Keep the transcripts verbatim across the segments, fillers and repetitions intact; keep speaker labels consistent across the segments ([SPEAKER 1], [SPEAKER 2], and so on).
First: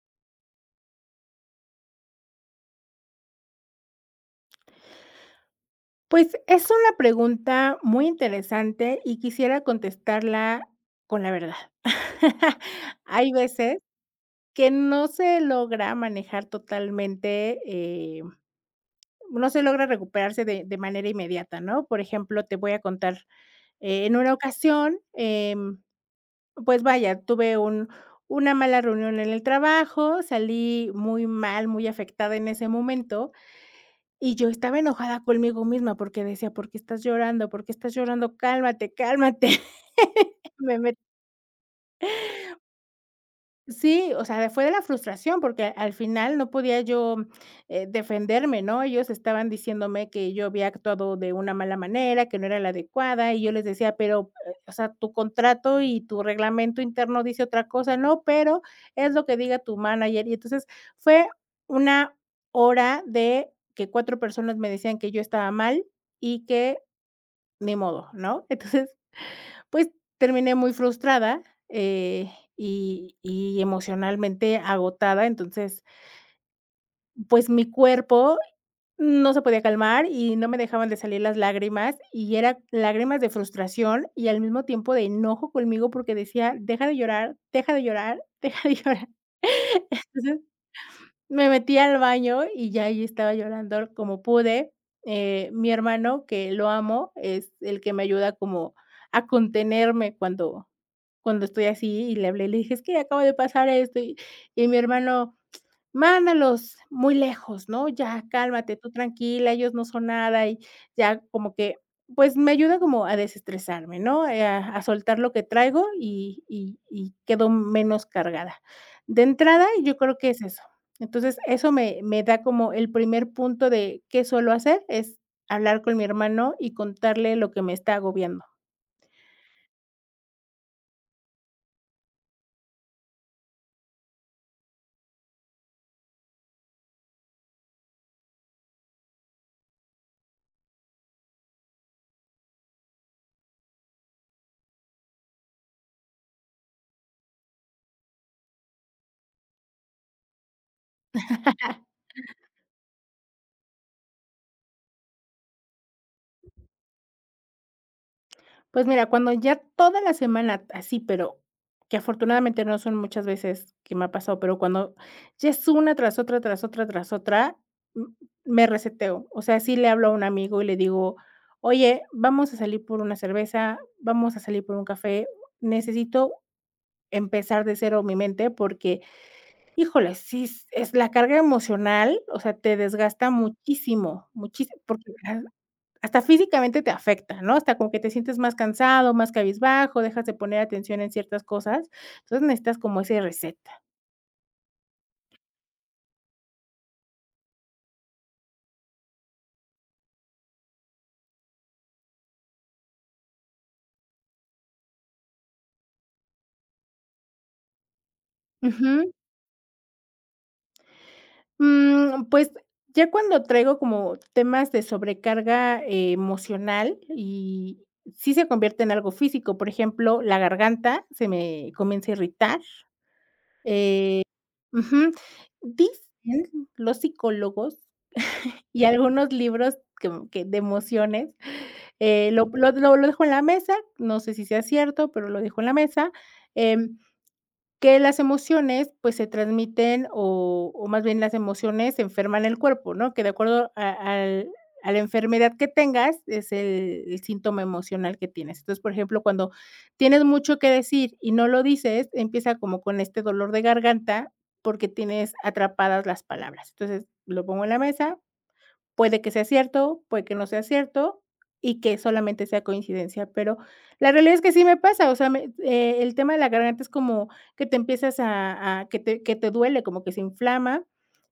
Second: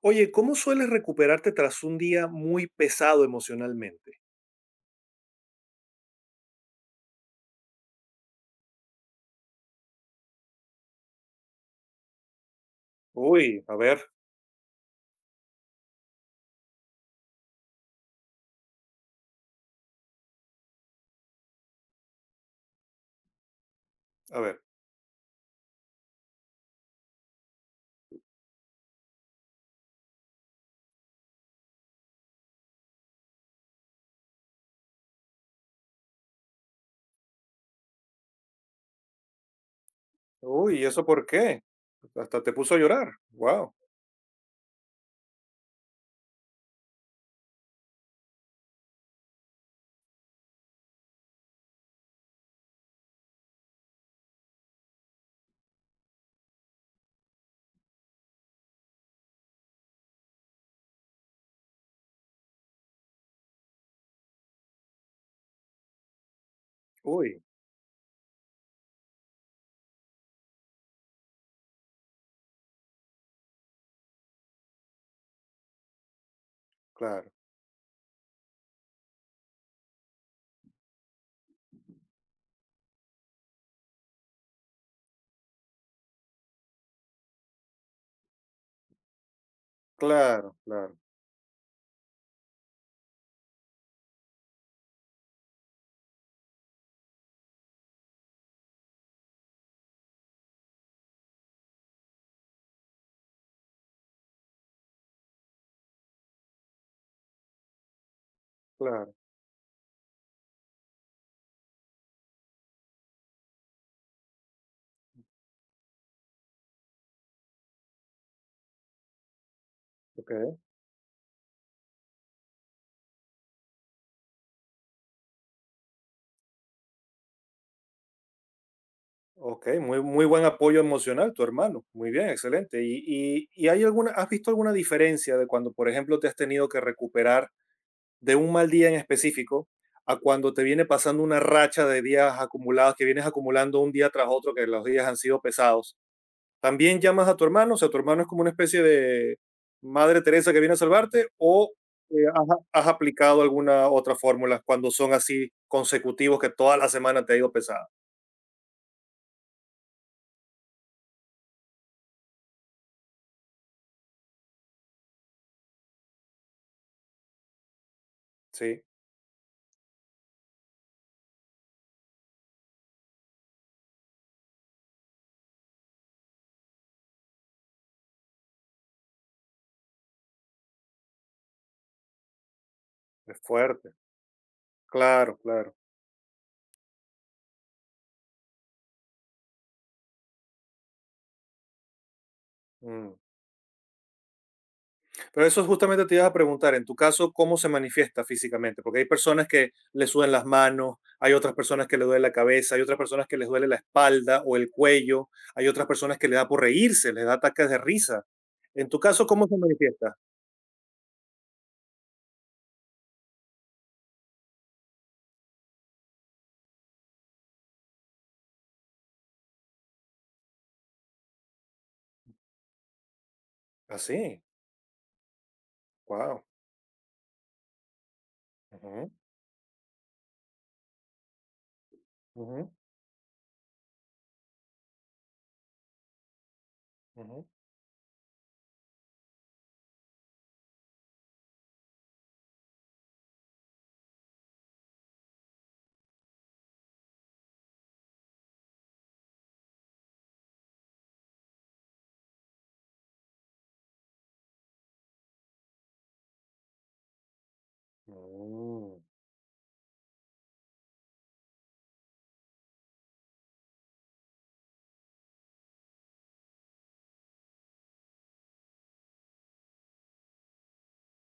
[SPEAKER 1] Oye, ¿cómo sueles recuperarte tras un día muy pesado emocionalmente?
[SPEAKER 2] Pues es una pregunta muy interesante y quisiera contestarla con la verdad. Hay
[SPEAKER 1] Uy, a
[SPEAKER 2] veces
[SPEAKER 1] ver,
[SPEAKER 2] que no se logra manejar totalmente, eh, no se logra recuperarse de de manera inmediata, ¿no? Por ejemplo, te voy a contar, eh, en una
[SPEAKER 1] a ver.
[SPEAKER 2] ocasión, em, pues vaya, tuve un una mala reunión en el trabajo, salí muy mal, muy afectada en ese momento. Y yo estaba enojada conmigo misma porque decía: "¿Por qué estás llorando? ¿Por qué estás llorando? Cálmate, cálmate". Me
[SPEAKER 1] Uy, ¿y eso por qué? Hasta te puso a llorar. Wow.
[SPEAKER 2] Sí, o sea, fue de la frustración, porque al final no podía yo, eh, defenderme, ¿no? Ellos estaban diciéndome que yo había actuado de una mala manera, que no era la adecuada, y yo les decía: "Pero, eh, o sea, tu contrato y tu reglamento interno dice otra cosa". "No, pero es lo que diga tu manager". Y entonces fue una hora de que cuatro personas me decían que yo estaba mal y que
[SPEAKER 1] Uy,
[SPEAKER 2] ni modo, ¿no? Entonces, pues, terminé muy frustrada, eh, y y emocionalmente agotada. Entonces,
[SPEAKER 1] claro,
[SPEAKER 2] pues, mi cuerpo no se podía calmar y no me dejaban de salir las lágrimas, y eran lágrimas de frustración y al mismo tiempo de enojo conmigo, porque decía: "Deja de llorar, deja de llorar, deja de llorar". Entonces,
[SPEAKER 1] claro, claro,
[SPEAKER 2] me metí al baño y ya ahí estaba llorando como pude. Eh, mi hermano, que lo amo, es el que me ayuda como a contenerme cuando cuando estoy así, y le hablé, le dije: "Es que acaba de pasar esto", y y mi hermano: "Mándalos muy lejos, ¿no? Ya, cálmate, tú
[SPEAKER 1] claro.
[SPEAKER 2] tranquila, ellos no son nada", y ya como que, pues, me ayuda como a desestresarme, ¿no? Eh, a a soltar lo que traigo y y y quedo menos cargada. De entrada, yo creo que es
[SPEAKER 1] Ok,
[SPEAKER 2] eso. Entonces, eso me me da como el primer punto de qué suelo hacer, es hablar con mi hermano y contarle lo que me está agobiando.
[SPEAKER 1] ok, muy, muy buen apoyo emocional, tu hermano. Muy bien, excelente. ¿Y, y, y hay alguna, has visto alguna diferencia de cuando, por ejemplo, te has tenido que recuperar de un mal día en específico a cuando te viene pasando una racha de días acumulados, que vienes acumulando un día tras otro, que los días han sido pesados? También llamas a tu hermano, o sea, tu hermano es como una especie de Madre Teresa que viene a salvarte, o eh, has, has aplicado alguna otra fórmula cuando son así consecutivos que toda la semana te ha ido pesada.
[SPEAKER 2] Pues mira, cuando ya toda la semana así, pero que afortunadamente no son muchas veces que me ha pasado, pero cuando ya es una tras otra, tras otra, tras otra, mm, me
[SPEAKER 1] Sí,
[SPEAKER 2] reseteo. O sea, sí le hablo a un amigo y le digo, oye, vamos a salir por una cerveza, vamos a salir por un café, necesito empezar de cero mi mente porque, híjole, sí, es es la carga emocional, o sea, te desgasta
[SPEAKER 1] es fuerte.
[SPEAKER 2] muchísimo, muchísimo, porque
[SPEAKER 1] Claro,
[SPEAKER 2] ah,
[SPEAKER 1] claro.
[SPEAKER 2] hasta físicamente te afecta, ¿no? Hasta como que te sientes más cansado, más cabizbajo, dejas de poner atención en ciertas cosas. Entonces necesitas como
[SPEAKER 1] Mm.
[SPEAKER 2] ese reset.
[SPEAKER 1] Pero eso justamente te ibas a preguntar, en tu caso, ¿cómo se manifiesta físicamente? Porque hay personas que le sudan las manos, hay otras personas que le duele la cabeza, hay otras personas que les duele la espalda o el cuello, hay otras personas que le da por reírse, les da ataques de risa. En tu
[SPEAKER 2] Ujú.
[SPEAKER 1] caso, ¿cómo se manifiesta?
[SPEAKER 2] Mm, pues, ya cuando traigo como temas de sobrecarga eh, emocional y sí se convierte en algo físico, por ejemplo, la garganta se me comienza a irritar.
[SPEAKER 1] Ah, sí,
[SPEAKER 2] Ujú.
[SPEAKER 1] wow.
[SPEAKER 2] Dicen los psicólogos Y algunos libros como que de emociones, eh, lo lo lo lo dejo en la mesa, no sé si sea cierto, pero lo dejo en la mesa, em, que las emociones, pues, se transmiten o o más bien las emociones enferman el cuerpo, ¿no? Que de acuerdo a al a la enfermedad que tengas es el el síntoma emocional que tienes. Entonces, por ejemplo, cuando tienes mucho que decir y no lo dices, empieza como con este dolor de garganta porque tienes atrapadas las palabras. Entonces, lo pongo en la mesa.
[SPEAKER 1] Mm,
[SPEAKER 2] Puede que sea cierto, puede que no sea cierto y que solamente sea coincidencia, pero la realidad es que sí me pasa, o sea, me eh, el tema de la garganta es como que te empiezas a a que te que te duele, como que se inflama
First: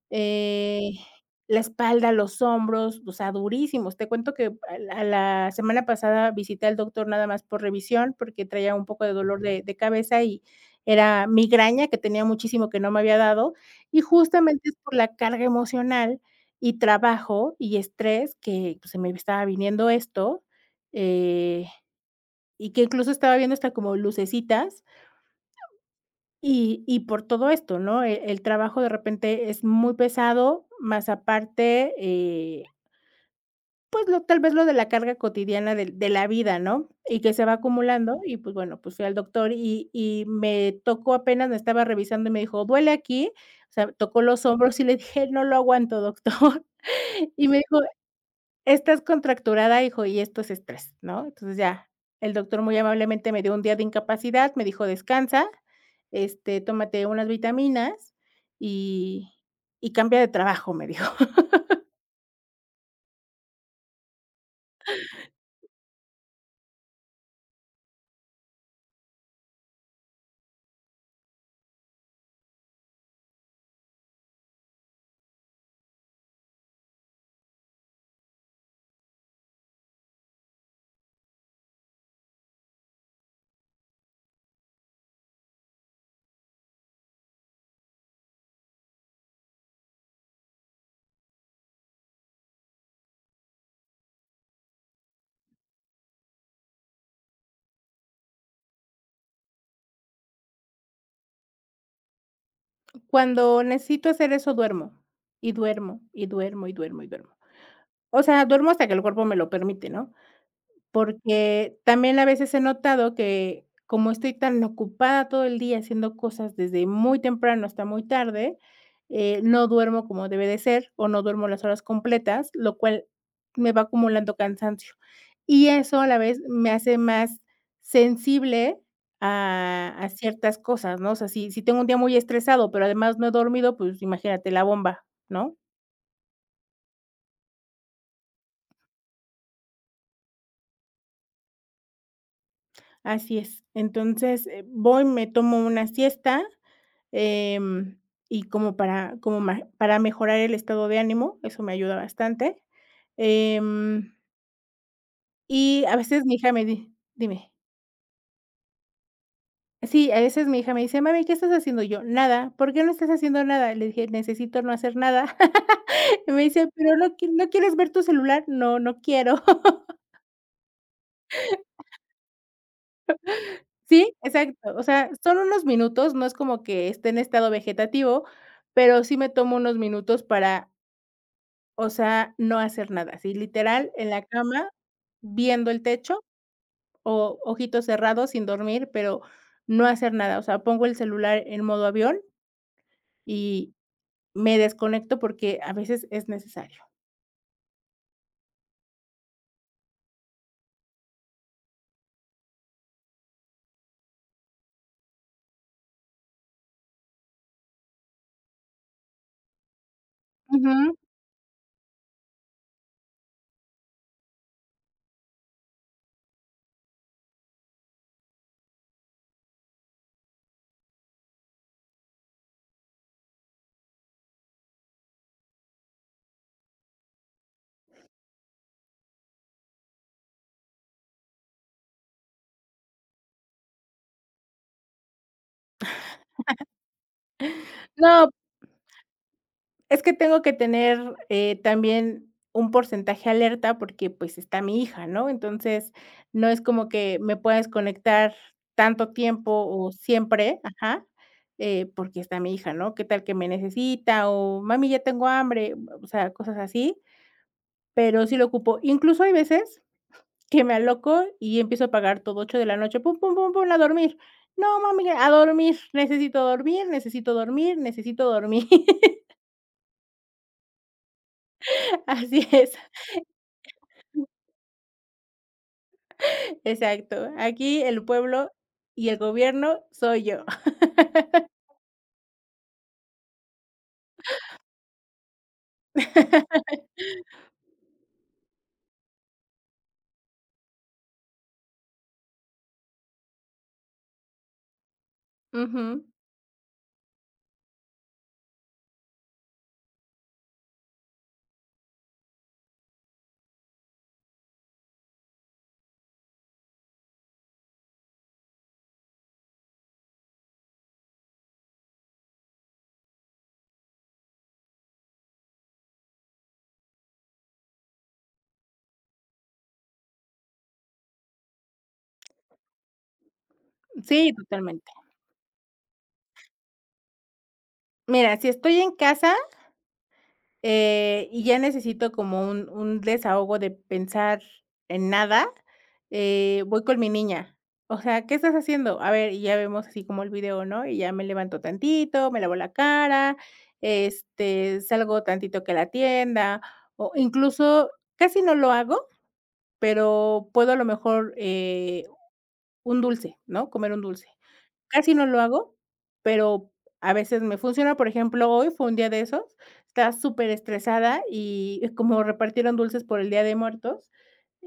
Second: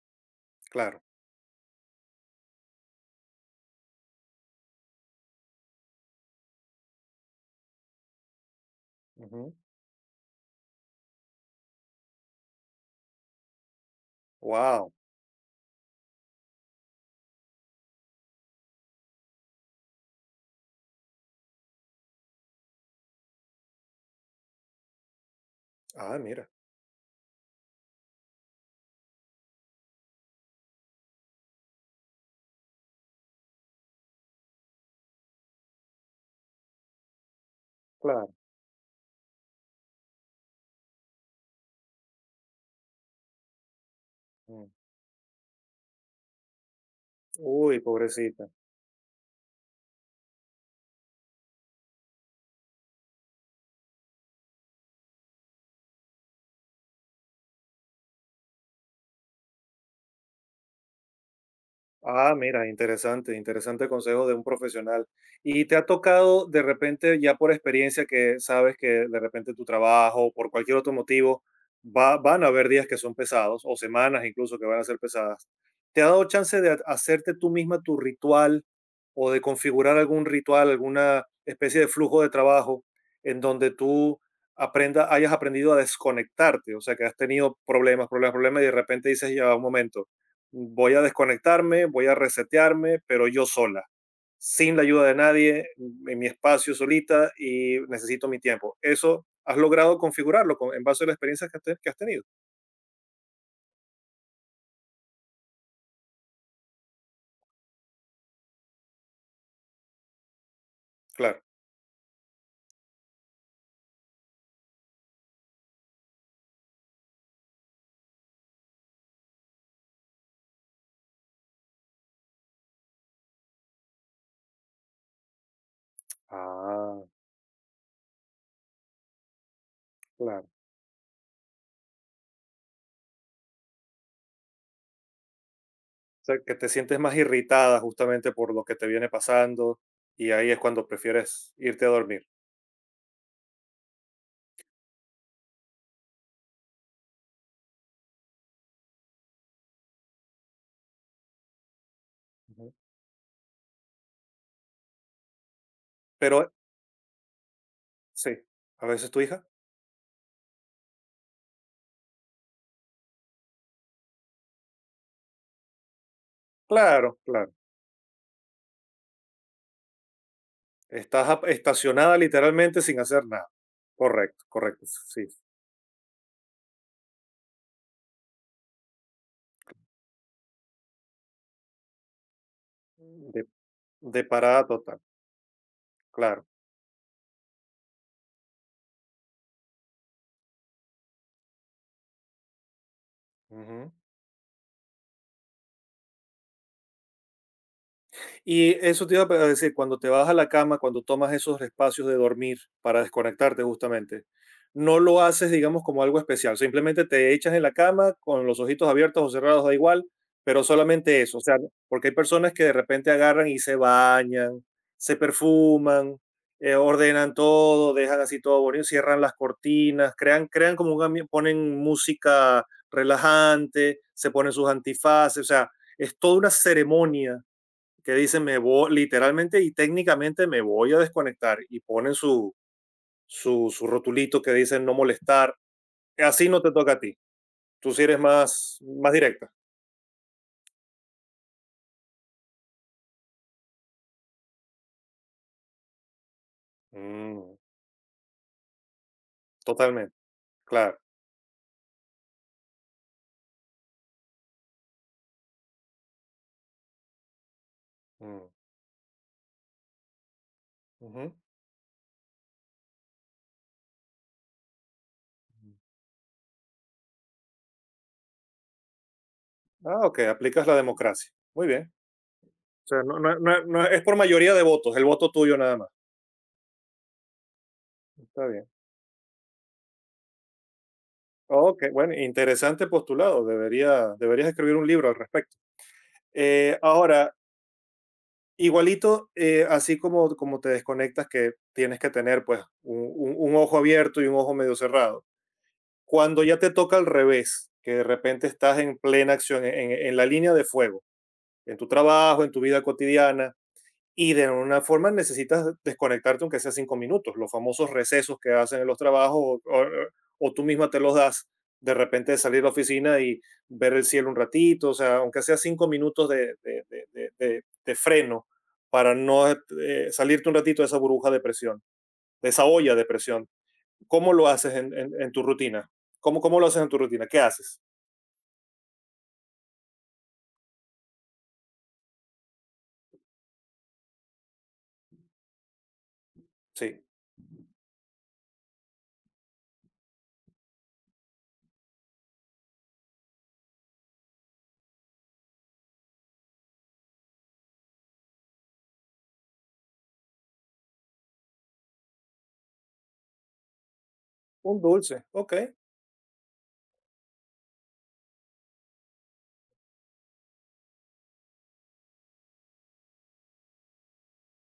[SPEAKER 2] eh,
[SPEAKER 1] claro.
[SPEAKER 2] la espalda, los hombros, o sea, durísimos. Te cuento que a la a la semana pasada visité al doctor nada más por revisión, porque traía un poco de dolor de de cabeza y era migraña que tenía muchísimo que no me había dado, y justamente es
[SPEAKER 1] Wow.
[SPEAKER 2] por la carga emocional y trabajo y estrés que, pues, se me estaba viniendo esto, eh, y que incluso estaba viendo hasta como lucecitas
[SPEAKER 1] Ah, mira,
[SPEAKER 2] y y por todo esto, ¿no? El el trabajo de repente es muy pesado, más aparte, eh, lo tal vez lo de la carga cotidiana del de la vida, ¿no? Y que se va acumulando
[SPEAKER 1] claro.
[SPEAKER 2] y, pues, bueno, pues fui al doctor y y me tocó apenas me estaba revisando y me dijo: "Duele aquí", o sea, tocó los
[SPEAKER 1] Mm.
[SPEAKER 2] hombros y le dije: "No lo aguanto, doctor". Y me
[SPEAKER 1] Uy,
[SPEAKER 2] dijo:
[SPEAKER 1] pobrecita.
[SPEAKER 2] "Estás contracturada, hijo, y esto es estrés, ¿no?" Entonces ya, el doctor muy amablemente me dio un día de incapacidad, me dijo: "Descansa, este, tómate unas vitaminas y y cambia de trabajo", me dijo.
[SPEAKER 1] Ah, mira, interesante, interesante consejo de un profesional. ¿Y te ha tocado de repente, ya por experiencia, que sabes que de repente tu trabajo, o por cualquier otro motivo, va, van a haber días que son pesados o semanas incluso que van a ser pesadas? ¿Te ha dado chance de ha- hacerte tú misma tu ritual o de configurar algún ritual, alguna especie de flujo de trabajo en donde tú aprenda, hayas aprendido a desconectarte? O sea, que has tenido problemas, problemas, problemas y de repente dices, ya, un momento, voy a desconectarme, voy a resetearme, pero yo sola, sin la ayuda de nadie, mm, en mi espacio solita y necesito mi tiempo. Eso has logrado configurarlo con- en base a las experiencias que, te- que has tenido.
[SPEAKER 2] Cuando necesito hacer eso, duermo, y duermo, y duermo, y duermo, y duermo. O sea, duermo hasta que el cuerpo me lo permite, ¿no?
[SPEAKER 1] Claro.
[SPEAKER 2] Porque también a veces he notado que, como estoy tan ocupada todo el día haciendo cosas desde muy temprano hasta muy tarde, eh, no duermo como debe de ser, o no duermo las horas completas, lo cual me va acumulando cansancio. Y eso a la vez me hace
[SPEAKER 1] Ah,
[SPEAKER 2] más sensible a a
[SPEAKER 1] claro.
[SPEAKER 2] ciertas cosas, ¿no? O sea, si si tengo un día muy estresado, pero además no he dormido, pues imagínate la bomba, ¿no?
[SPEAKER 1] O sea, que te sientes más irritada justamente por lo que te viene pasando y ahí es cuando prefieres irte a dormir.
[SPEAKER 2] Así es. Entonces, eh, voy, me tomo una siesta. Em, y como para como ma para mejorar el estado de ánimo, eso me ayuda bastante.
[SPEAKER 1] Ujú.
[SPEAKER 2] Em, y a veces mi
[SPEAKER 1] Pero
[SPEAKER 2] hija me di dime.
[SPEAKER 1] sí, a veces tu hija.
[SPEAKER 2] Sí, a veces mi hija me dice: "Mami, ¿qué estás haciendo?" Y yo: "Nada". "¿Por qué no estás haciendo nada?" Le dije: "Necesito no hacer nada". Y me dice: "Pero no
[SPEAKER 1] Claro,
[SPEAKER 2] qui ¿no
[SPEAKER 1] claro.
[SPEAKER 2] quieres ver tu celular?". "No, no quiero".
[SPEAKER 1] Estás ap- estacionada literalmente sin hacer nada.
[SPEAKER 2] Sí,
[SPEAKER 1] Correcto,
[SPEAKER 2] exacto. O
[SPEAKER 1] correcto.
[SPEAKER 2] sea,
[SPEAKER 1] Sí.
[SPEAKER 2] son unos minutos, no es como que esté en estado vegetativo, pero sí me tomo unos minutos para, o sea, no hacer nada, sí
[SPEAKER 1] Sí.
[SPEAKER 2] literal en la
[SPEAKER 1] De parada
[SPEAKER 2] cama
[SPEAKER 1] total,
[SPEAKER 2] Viendo el techo
[SPEAKER 1] claro.
[SPEAKER 2] o ojitos cerrados sin dormir, pero no hacer nada, o sea, pongo el celular en modo avión y
[SPEAKER 1] Ujú.
[SPEAKER 2] me desconecto porque a veces es necesario.
[SPEAKER 1] Y eso te iba a decir, cuando te vas a la cama, cuando tomas esos espacios de dormir para desconectarte justamente, no lo haces, digamos, como algo especial. Simplemente te echas en la cama con los ojitos abiertos o cerrados, da igual, pero
[SPEAKER 2] Ujú.
[SPEAKER 1] solamente eso. O sea, porque hay personas que de repente agarran y se bañan, se perfuman, eh, ordenan todo, dejan así todo bonito, cierran las cortinas, crean, crean como un ambiente, ponen música relajante, se ponen sus antifaces, o sea, es toda una ceremonia que dicen me voy, literalmente y técnicamente me voy a desconectar y ponen su, su, su rotulito que dicen no molestar, así no te toca a ti, tú sí eres
[SPEAKER 2] No,
[SPEAKER 1] más, más directa.
[SPEAKER 2] es que tengo que tener, eh, también un porcentaje alerta porque, pues, está mi hija, ¿no? Entonces, no es como que me
[SPEAKER 1] Mm,
[SPEAKER 2] pueda desconectar tanto tiempo o
[SPEAKER 1] totalmente,
[SPEAKER 2] siempre,
[SPEAKER 1] claro.
[SPEAKER 2] ajá, eh, porque está mi hija, ¿no? ¿Qué tal que me necesita? O mami, ya tengo hambre, o sea, cosas así. Pero sí lo
[SPEAKER 1] Mm,
[SPEAKER 2] ocupo. Incluso hay veces que me aloco
[SPEAKER 1] ujú.
[SPEAKER 2] y empiezo a pagar todo, ocho de la noche, pum, pum, pum, pum, a dormir. No, mami, a dormir, necesito dormir, necesito dormir, necesito dormir.
[SPEAKER 1] Ah, ok, aplicas la democracia. Muy bien.
[SPEAKER 2] Así es,
[SPEAKER 1] O sea, no, no- no- no- es por mayoría de votos, el voto tuyo nada más.
[SPEAKER 2] exacto. Aquí el
[SPEAKER 1] Está
[SPEAKER 2] pueblo
[SPEAKER 1] bien.
[SPEAKER 2] y el gobierno soy yo.
[SPEAKER 1] Ok, bueno, interesante postulado. Debería, deberías escribir un libro al respecto. Eh, ahora, igualito, eh, así como, como te desconectas, que tienes que tener pues un, un- un ojo abierto y un ojo medio cerrado.
[SPEAKER 2] Ujú.
[SPEAKER 1] Cuando ya te toca al revés, que de repente estás en plena acción, en, en la línea de fuego, en tu trabajo, en tu vida cotidiana, y de alguna forma necesitas desconectarte aunque sea cinco minutos, los famosos recesos que hacen en los trabajos o, o- o tú misma te los das de repente de salir a la oficina y ver el cielo un ratito, o sea, aunque sea cinco minutos de, de- de- de- de- de freno para no eh, eh, salirte un ratito de esa burbuja de presión, de esa olla de presión. ¿Cómo
[SPEAKER 2] Sí,
[SPEAKER 1] lo haces
[SPEAKER 2] totalmente.
[SPEAKER 1] en, en- en tu rutina? ¿Cómo, ¿Cómo lo haces en tu rutina? ¿Qué haces?
[SPEAKER 2] Mira, si estoy en casa, Eh, y ya necesito como un un desahogo de pensar en nada, eh, voy con
[SPEAKER 1] Sí,
[SPEAKER 2] mi niña. O sea, ¿qué estás haciendo? A ver, y ya vemos así como el video, ¿no? Y ya me levanto tantito, me lavo la cara, este, salgo tantito que a la tienda, o incluso casi no lo hago, pero puedo a lo mejor, eh, un dulce, ¿no? Comer un dulce.
[SPEAKER 1] un
[SPEAKER 2] Casi
[SPEAKER 1] dulce,
[SPEAKER 2] no lo
[SPEAKER 1] ok.
[SPEAKER 2] hago, pero a veces me funciona. Por ejemplo, hoy fue un día de esos, estaba súper estresada y como repartieron dulces por el Día de Muertos,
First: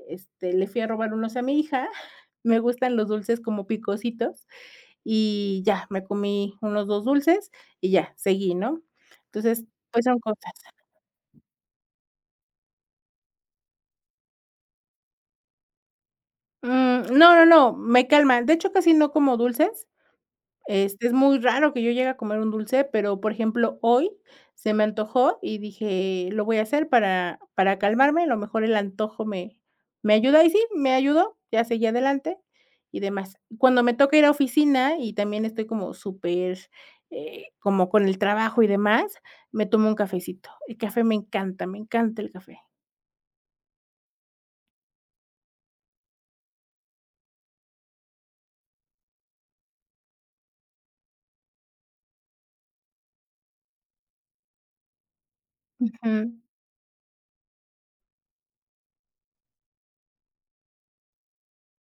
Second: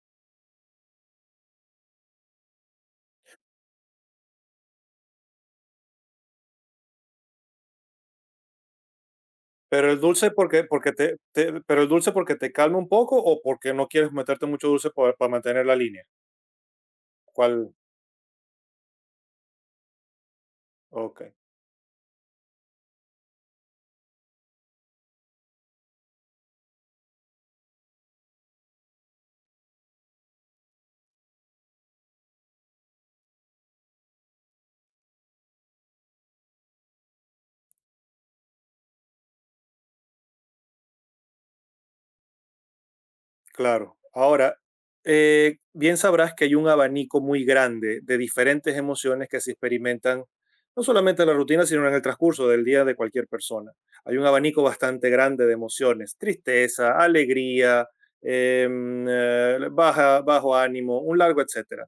[SPEAKER 2] este, le fui a robar unos a mi hija. Me gustan los dulces como picositos y ya, me comí unos dos dulces y ya, seguí, ¿no? Entonces,
[SPEAKER 1] Pero el
[SPEAKER 2] pues son
[SPEAKER 1] dulce,
[SPEAKER 2] cosas.
[SPEAKER 1] porque Porque te te pero el dulce, ¿porque te calma un poco o porque no quieres meterte mucho dulce para para mantener la línea?
[SPEAKER 2] Mm, no, no,
[SPEAKER 1] ¿Cuál?
[SPEAKER 2] no, me calman. De hecho, casi no como dulces. Este, es
[SPEAKER 1] Okey,
[SPEAKER 2] muy raro que yo llegue a comer un dulce, pero, por ejemplo, hoy se me antojó y dije: "Lo voy a hacer para para calmarme, a lo mejor el antojo me me ayuda", y sí, me ayudó, ya seguí adelante y demás. Cuando me toca ir a oficina y también estoy como súper, eh, como con el trabajo y demás, me tomo un cafecito. El café me encanta, me encanta el café.
[SPEAKER 1] claro. Ahora, eh, bien sabrás que hay un abanico muy grande de diferentes emociones que se experimentan, no solamente en la rutina, sino en el transcurso del día de cualquier persona. Hay un abanico bastante grande de emociones,
[SPEAKER 2] Ujú.
[SPEAKER 1] tristeza, alegría, em, eh, baja bajo ánimo, un largo etcétera.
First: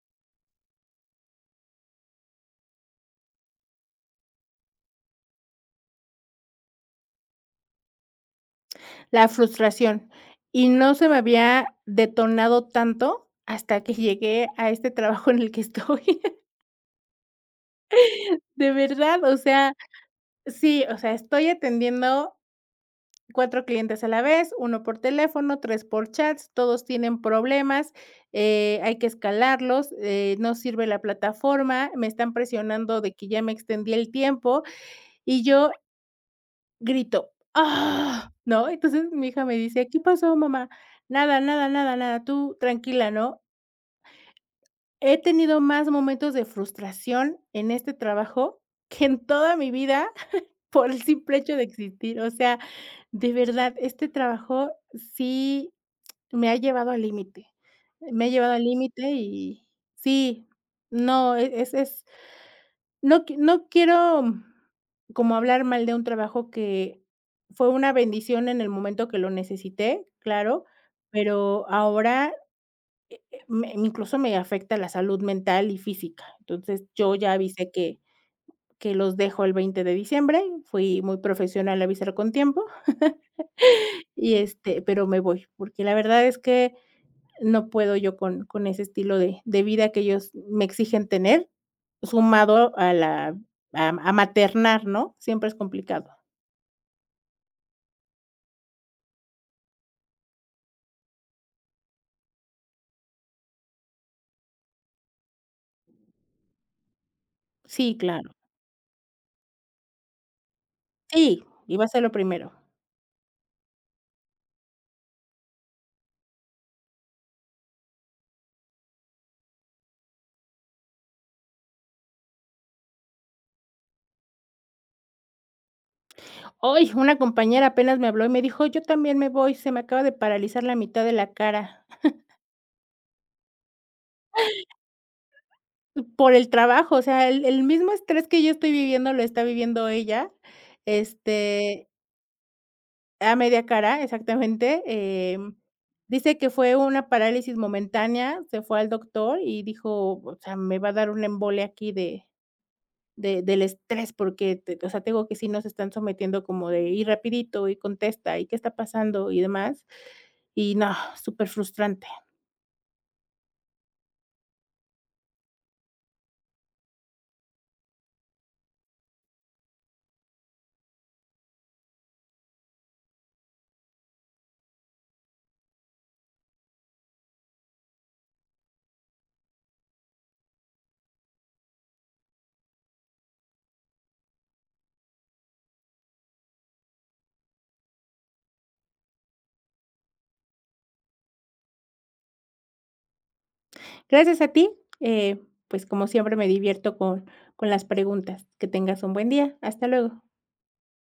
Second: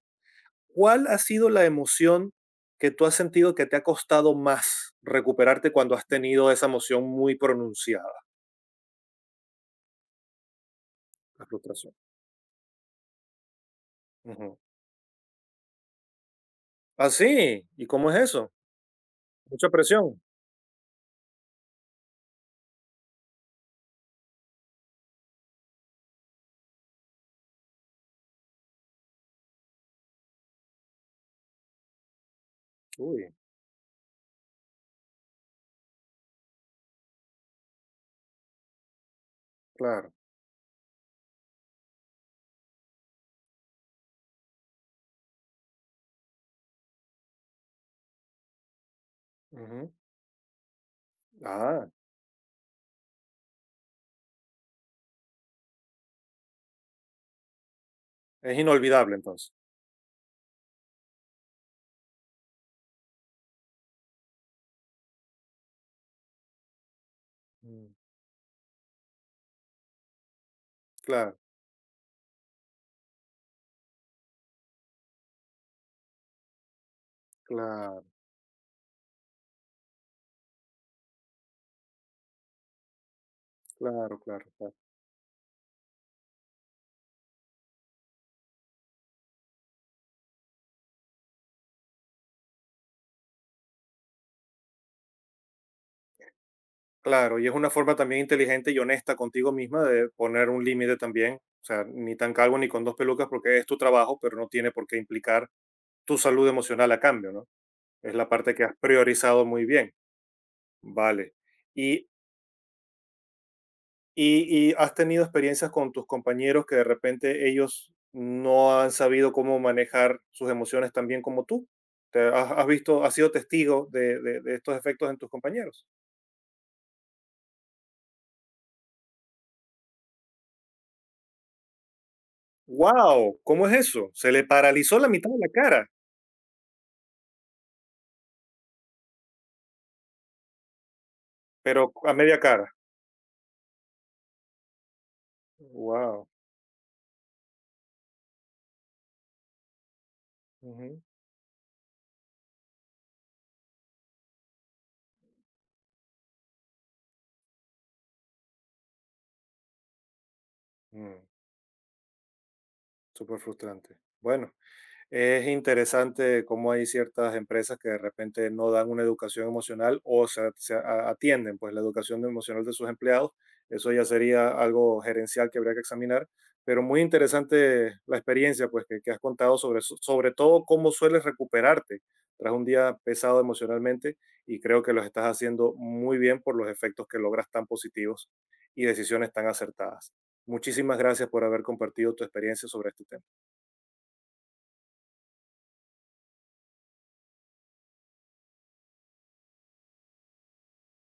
[SPEAKER 1] ¿Cuál ha sido la emoción que tú has sentido que te ha costado más recuperarte cuando has tenido esa emoción muy pronunciada,
[SPEAKER 2] La frustración. Y no se me
[SPEAKER 1] la
[SPEAKER 2] había
[SPEAKER 1] frustración?
[SPEAKER 2] detonado tanto hasta que llegué
[SPEAKER 1] Ujú.
[SPEAKER 2] a este trabajo en el que estoy.
[SPEAKER 1] ¿Ah, sí? ¿Y cómo es eso?
[SPEAKER 2] De verdad, o
[SPEAKER 1] ¿Mucha
[SPEAKER 2] sea,
[SPEAKER 1] presión?
[SPEAKER 2] sí, o sea, estoy atendiendo cuatro clientes a la vez, uno por teléfono, tres por chats, todos tienen problemas, eh, hay que escalarlos, eh, no sirve la plataforma, me están presionando de que
[SPEAKER 1] Uy,
[SPEAKER 2] ya me extendí el tiempo, y yo Grito, ¡ah!, ¿no? Entonces, mi hija me dice: "¿Qué
[SPEAKER 1] claro.
[SPEAKER 2] pasó, mamá?". "Nada, nada, nada, nada, tú tranquila", ¿no? He tenido más momentos de frustración en este trabajo que en toda mi
[SPEAKER 1] Ujú.
[SPEAKER 2] vida por el simple hecho de
[SPEAKER 1] Ah,
[SPEAKER 2] existir. O sea, de verdad, este trabajo sí me ha llevado al límite. Me ha llevado
[SPEAKER 1] es
[SPEAKER 2] al límite
[SPEAKER 1] inolvidable entonces.
[SPEAKER 2] y sí, no, e es es no qui no quiero como hablar mal de un trabajo que fue
[SPEAKER 1] Mm,
[SPEAKER 2] una bendición en el momento que lo necesité, claro,
[SPEAKER 1] claro,
[SPEAKER 2] pero ahora me incluso me afecta la salud mental y física. Entonces, yo ya avisé que
[SPEAKER 1] claro,
[SPEAKER 2] que los dejo el veinte de diciembre, fui muy profesional a avisar con tiempo
[SPEAKER 1] claro,
[SPEAKER 2] y,
[SPEAKER 1] claro, claro.
[SPEAKER 2] este, pero me voy, porque la verdad es que no puedo yo con con ese estilo de de vida que ellos me exigen tener. Sumado a la a a maternar, ¿no? Siempre es complicado.
[SPEAKER 1] Claro, y es una forma también inteligente y honesta contigo misma de poner un límite también. O sea, ni tan calvo ni con dos pelucas porque es tu trabajo, pero no tiene por qué implicar tu salud emocional a cambio, ¿no?
[SPEAKER 2] Sí,
[SPEAKER 1] Es la
[SPEAKER 2] claro.
[SPEAKER 1] parte que has priorizado muy bien, vale.
[SPEAKER 2] Sí, iba a ser
[SPEAKER 1] ¿Y,
[SPEAKER 2] lo primero.
[SPEAKER 1] y, y has tenido experiencias con tus compañeros que de repente ellos no han sabido cómo manejar sus emociones tan bien como tú? ¿Te has, has, visto, has sido testigo de, de- de estos efectos en tus compañeros?
[SPEAKER 2] Hoy una compañera apenas me habló y me dijo: "Yo también me voy, se me acaba de paralizar la mitad de la cara".
[SPEAKER 1] ¡Wow! ¿Cómo es eso? Se le paralizó la mitad de la cara,
[SPEAKER 2] Por el trabajo, o sea, el el mismo estrés que yo estoy viviendo, lo está viviendo ella, este,
[SPEAKER 1] pero a media cara.
[SPEAKER 2] a media cara, exactamente, em,
[SPEAKER 1] ¡Wow!
[SPEAKER 2] dice que fue una parálisis momentánea, se fue al doctor y dijo: "O sea, me va a dar una embolia aquí de de del estrés, porque, te o sea, te digo que sí nos están sometiendo como de: ir rapidito, y contesta, y qué está pasando", y demás. Y no,
[SPEAKER 1] Mm,
[SPEAKER 2] súper frustrante.
[SPEAKER 1] súper frustrante. Bueno. Es interesante cómo hay ciertas empresas que de repente no dan una educación emocional o se, se a- atienden pues la educación emocional de sus empleados. Eso ya sería algo gerencial que habría que examinar. Pero muy interesante la experiencia pues que, que has contado sobre eso, sobre todo cómo sueles recuperarte tras un día pesado emocionalmente y creo que lo estás haciendo muy bien por los efectos que logras tan positivos y decisiones tan acertadas. Muchísimas gracias por haber compartido tu experiencia sobre este tema.
[SPEAKER 2] Gracias a ti, eh, pues, como siempre me divierto con con las preguntas. Que tengas un buen día. Hasta luego.